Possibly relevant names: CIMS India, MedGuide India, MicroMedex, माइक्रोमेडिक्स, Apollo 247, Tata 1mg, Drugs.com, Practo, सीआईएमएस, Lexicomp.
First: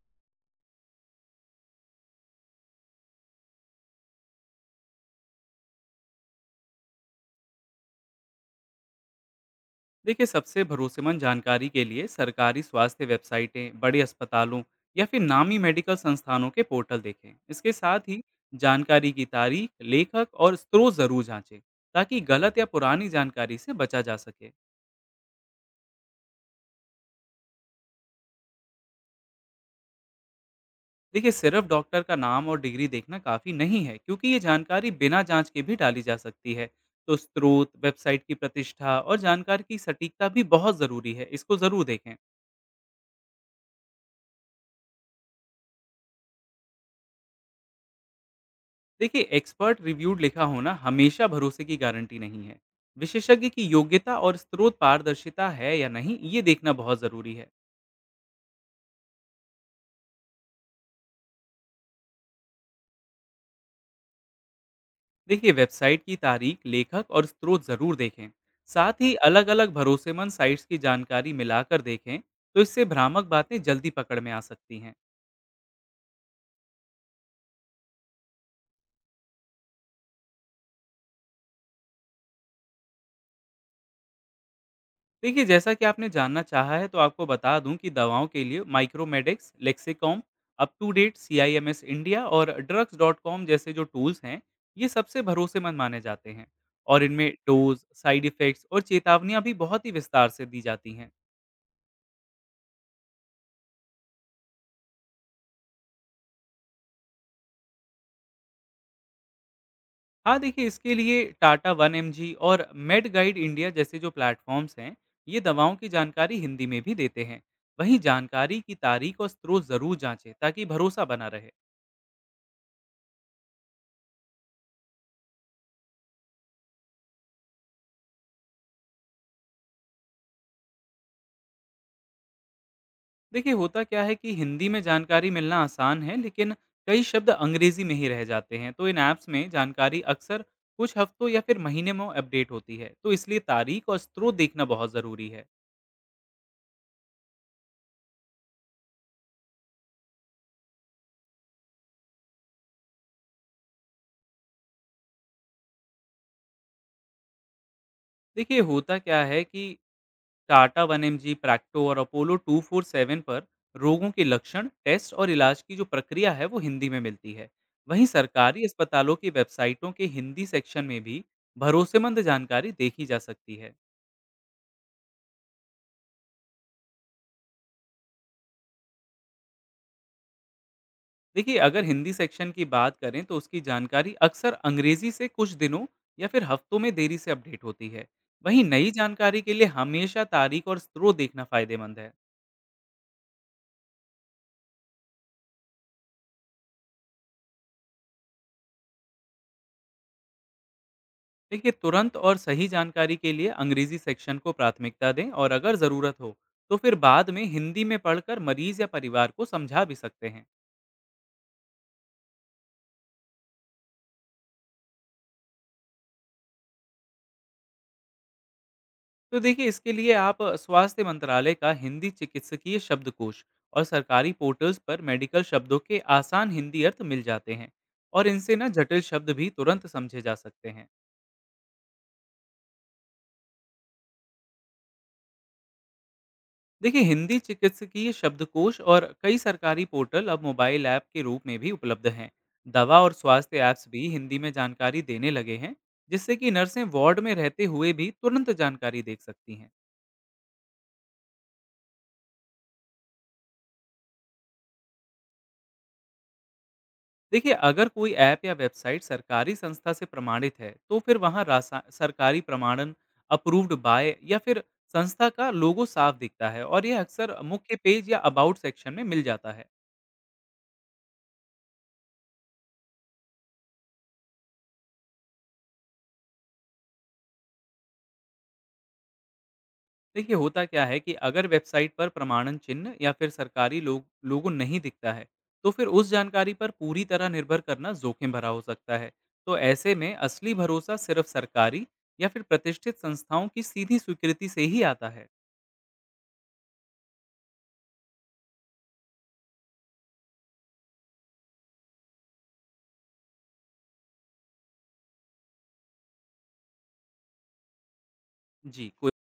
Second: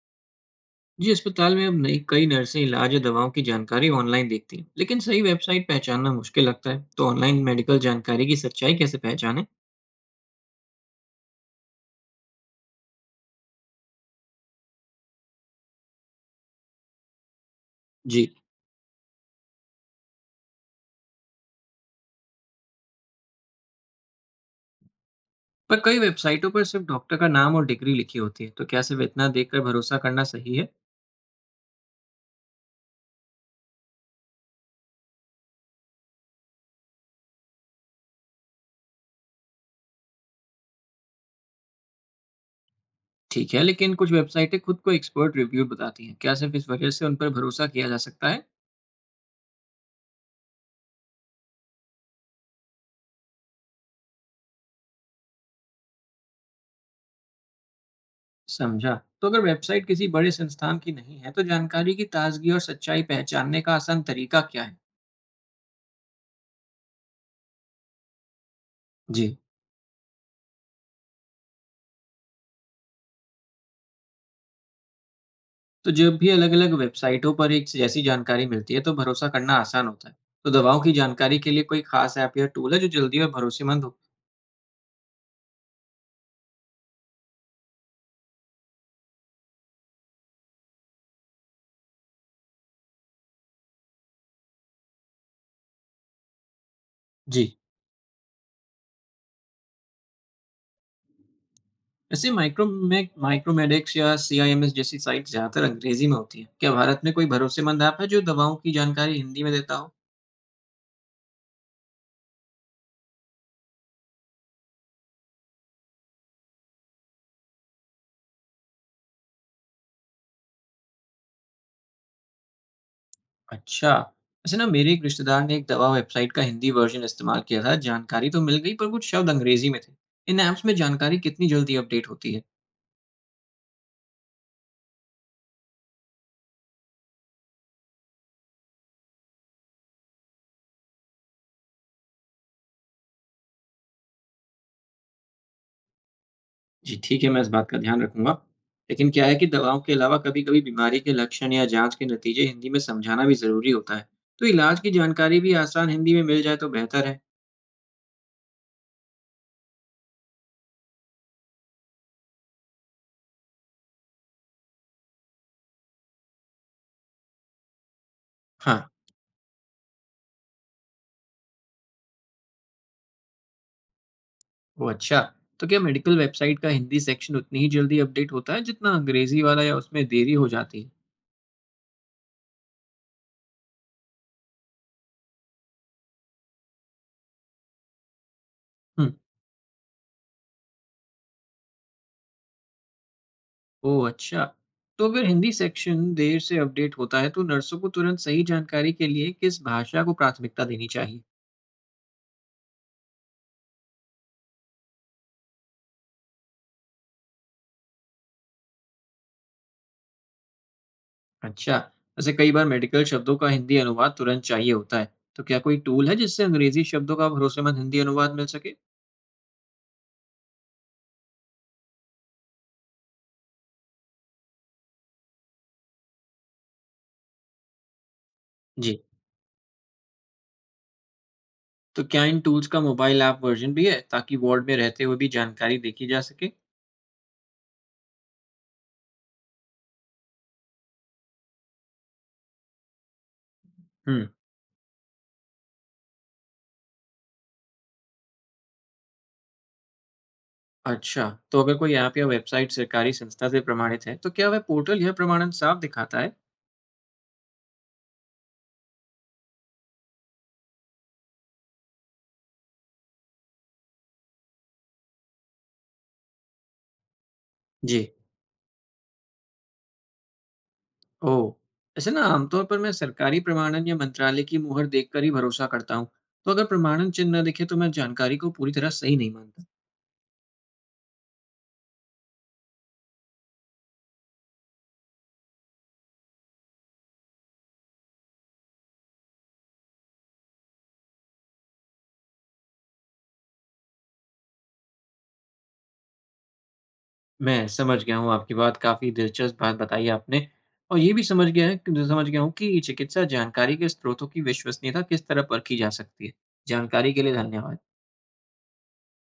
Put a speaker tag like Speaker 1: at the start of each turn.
Speaker 1: जी। अस्पताल में अब नई कई नर्सें इलाज या दवाओं की जानकारी ऑनलाइन देखती हैं, लेकिन सही वेबसाइट पहचानना मुश्किल लगता है। तो ऑनलाइन मेडिकल जानकारी की सच्चाई कैसे पहचानें?
Speaker 2: देखिए, सबसे भरोसेमंद जानकारी के लिए सरकारी स्वास्थ्य वेबसाइटें, बड़े अस्पतालों या फिर नामी मेडिकल संस्थानों के पोर्टल देखें। इसके साथ ही
Speaker 1: जी।
Speaker 2: जानकारी की तारीख, लेखक और स्रोत जरूर जांचें, ताकि गलत या पुरानी जानकारी से बचा जा सके।
Speaker 1: पर कई वेबसाइटों पर सिर्फ डॉक्टर का नाम और डिग्री लिखी होती है, तो क्या सिर्फ इतना देखकर भरोसा करना सही है?
Speaker 2: देखिए, सिर्फ डॉक्टर का नाम और डिग्री देखना काफ़ी नहीं है, क्योंकि ये जानकारी बिना जांच के भी डाली जा सकती है। तो स्रोत, वेबसाइट की प्रतिष्ठा और जानकारी की सटीकता भी बहुत ज़रूरी है, इसको ज़रूर देखें।
Speaker 1: ठीक है, लेकिन कुछ वेबसाइटें खुद को एक्सपर्ट रिव्यूड बताती हैं। क्या सिर्फ इस वजह से उन पर भरोसा किया जा सकता है?
Speaker 2: देखिए, एक्सपर्ट रिव्यूड लिखा होना हमेशा भरोसे की गारंटी नहीं है। विशेषज्ञ की योग्यता और स्रोत पारदर्शिता है या नहीं, ये देखना बहुत ज़रूरी है।
Speaker 1: समझा। तो अगर वेबसाइट किसी बड़े संस्थान की नहीं है, तो जानकारी की ताजगी और सच्चाई पहचानने का आसान तरीका क्या है?
Speaker 2: देखिए, वेबसाइट की तारीख, लेखक और स्रोत ज़रूर देखें। साथ ही
Speaker 1: जी।
Speaker 2: अलग अलग भरोसेमंद साइट्स की जानकारी मिलाकर देखें। तो इससे भ्रामक बातें जल्दी पकड़ में आ सकती हैं।
Speaker 1: तो जब भी अलग-अलग वेबसाइटों पर एक जैसी जानकारी मिलती है, तो भरोसा करना आसान होता है। तो दवाओं की जानकारी के लिए कोई खास ऐप या टूल है जो जल्दी और भरोसेमंद हो?
Speaker 2: देखिए, जैसा कि आपने जानना चाहा है तो आपको बता दूं कि दवाओं के लिए माइक्रोमेडिक्स, Lexicomp, UpToDate, CIMS India और ड्रग्स डॉट कॉम जैसे जो टूल्स हैं, ये सबसे भरोसेमंद माने जाते हैं। और इनमें
Speaker 1: जी।
Speaker 2: डोज, साइड इफेक्ट्स और चेतावनियां भी बहुत ही विस्तार से दी जाती हैं।
Speaker 1: वैसे माइक्रोमेक माइक्रोमेडिक्स या सीआईएमएस जैसी साइट ज़्यादातर अंग्रेजी में होती है। क्या भारत में कोई भरोसेमंद ऐप है जो दवाओं की जानकारी हिंदी में देता हो?
Speaker 2: हाँ, देखिए, इसके लिए टाटा 1mg और मेड गाइड इंडिया जैसे जो प्लेटफॉर्म्स हैं, ये दवाओं की जानकारी हिंदी में भी देते हैं। वहीं जानकारी की तारीख और स्रोत ज़रूर जांचें, ताकि भरोसा बना रहे।
Speaker 1: अच्छा। वैसे ना, मेरे एक रिश्तेदार ने एक दवा वेबसाइट का हिंदी वर्जन इस्तेमाल किया था। जानकारी तो मिल गई, पर कुछ शब्द अंग्रेजी में थे। इन ऐप्स में जानकारी कितनी जल्दी अपडेट होती है?
Speaker 2: देखिए, होता क्या है कि हिंदी में जानकारी मिलना आसान है, लेकिन कई शब्द अंग्रेजी में ही रह जाते हैं। तो इन ऐप्स में जानकारी अक्सर कुछ हफ्तों या फिर महीने में अपडेट होती है, तो इसलिए तारीख और स्रोत देखना बहुत ज़रूरी है।
Speaker 1: जी, ठीक है, मैं इस बात का ध्यान रखूँगा। लेकिन क्या है कि दवाओं के अलावा कभी-कभी बीमारी के लक्षण या जाँच के नतीजे हिंदी में समझाना भी ज़रूरी होता है। तो इलाज की जानकारी भी आसान हिंदी में मिल जाए तो बेहतर है।
Speaker 2: देखिए, होता क्या है कि टाटा 1mg, प्रैक्टो और अपोलो 24/7 पर रोगों के लक्षण, टेस्ट और इलाज की जो प्रक्रिया है वो हिंदी में मिलती है। वहीं सरकारी
Speaker 1: हाँ,
Speaker 2: अस्पतालों की वेबसाइटों के हिंदी सेक्शन में भी भरोसेमंद जानकारी देखी जा सकती है।
Speaker 1: ओह अच्छा! तो क्या मेडिकल वेबसाइट का हिंदी सेक्शन उतनी ही जल्दी अपडेट होता है जितना अंग्रेज़ी वाला, या उसमें देरी हो जाती है?
Speaker 2: देखिए, अगर हिंदी सेक्शन की बात करें तो उसकी जानकारी अक्सर अंग्रेजी से कुछ दिनों या फिर हफ्तों में देरी से अपडेट होती है। वहीं नई
Speaker 1: हुँ,
Speaker 2: जानकारी के लिए हमेशा तारीख और स्रोत देखना फायदेमंद है।
Speaker 1: ओह अच्छा! तो अगर हिंदी सेक्शन देर से अपडेट होता है, तो नर्सों को तुरंत सही जानकारी के लिए किस भाषा को प्राथमिकता देनी चाहिए?
Speaker 2: देखिए, तुरंत और सही जानकारी के लिए अंग्रेजी सेक्शन को प्राथमिकता दें और अगर ज़रूरत हो तो फिर बाद में हिंदी में पढ़कर मरीज या परिवार को समझा भी सकते हैं।
Speaker 1: अच्छा। वैसे कई बार मेडिकल शब्दों का हिंदी अनुवाद तुरंत चाहिए होता है। तो क्या कोई टूल है जिससे अंग्रेजी शब्दों का भरोसेमंद हिंदी अनुवाद मिल सके?
Speaker 2: तो देखिए, इसके लिए आप स्वास्थ्य मंत्रालय का हिंदी चिकित्सकीय शब्दकोश और सरकारी पोर्टल्स पर मेडिकल शब्दों के आसान हिंदी अर्थ मिल जाते हैं। और इनसे ना जटिल
Speaker 1: जी।
Speaker 2: शब्द भी तुरंत समझे जा सकते हैं।
Speaker 1: तो क्या इन टूल्स का मोबाइल ऐप वर्जन भी है ताकि वार्ड में रहते हुए भी जानकारी देखी जा सके?
Speaker 2: देखिए, हिंदी चिकित्सकीय शब्दकोश और कई सरकारी पोर्टल अब मोबाइल ऐप के रूप में भी उपलब्ध हैं। दवा और स्वास्थ्य ऐप्स भी
Speaker 1: हम्म।
Speaker 2: हिंदी में जानकारी देने लगे हैं, जिससे कि नर्सें वार्ड में रहते हुए भी तुरंत जानकारी देख सकती हैं।
Speaker 1: अच्छा। तो अगर कोई ऐप या वेबसाइट सरकारी संस्था से प्रमाणित है, तो क्या वह पोर्टल यह प्रमाणन साफ दिखाता है?
Speaker 2: देखिए, अगर कोई ऐप या वेबसाइट सरकारी संस्था से प्रमाणित है तो फिर वहाँ सरकारी प्रमाणन, अप्रूव्ड बाय या फिर संस्था का लोगो साफ दिखता है, और यह अक्सर मुख्य
Speaker 1: जी।
Speaker 2: पेज या अबाउट सेक्शन में मिल जाता है।
Speaker 1: ओह। ऐसे ना, आमतौर पर मैं सरकारी प्रमाणन या मंत्रालय की मुहर देखकर ही भरोसा करता हूँ। तो अगर प्रमाणन चिन्ह न दिखे तो मैं जानकारी को पूरी तरह सही नहीं मानता।
Speaker 2: देखिए, होता क्या है कि अगर वेबसाइट पर प्रमाणन चिन्ह या फिर सरकारी लोगो नहीं दिखता है तो फिर उस जानकारी पर पूरी तरह निर्भर करना जोखिम भरा हो सकता है। तो ऐसे में असली भरोसा सिर्फ सरकारी या फिर प्रतिष्ठित संस्थाओं की सीधी स्वीकृति से ही आता है।
Speaker 1: मैं समझ गया हूँ आपकी बात, काफ़ी दिलचस्प बात बताई आपने। और ये भी समझ गया हूँ कि चिकित्सा जानकारी के स्रोतों की विश्वसनीयता किस तरह परखी जा सकती है। जानकारी के लिए धन्यवाद।
Speaker 2: जी, कोई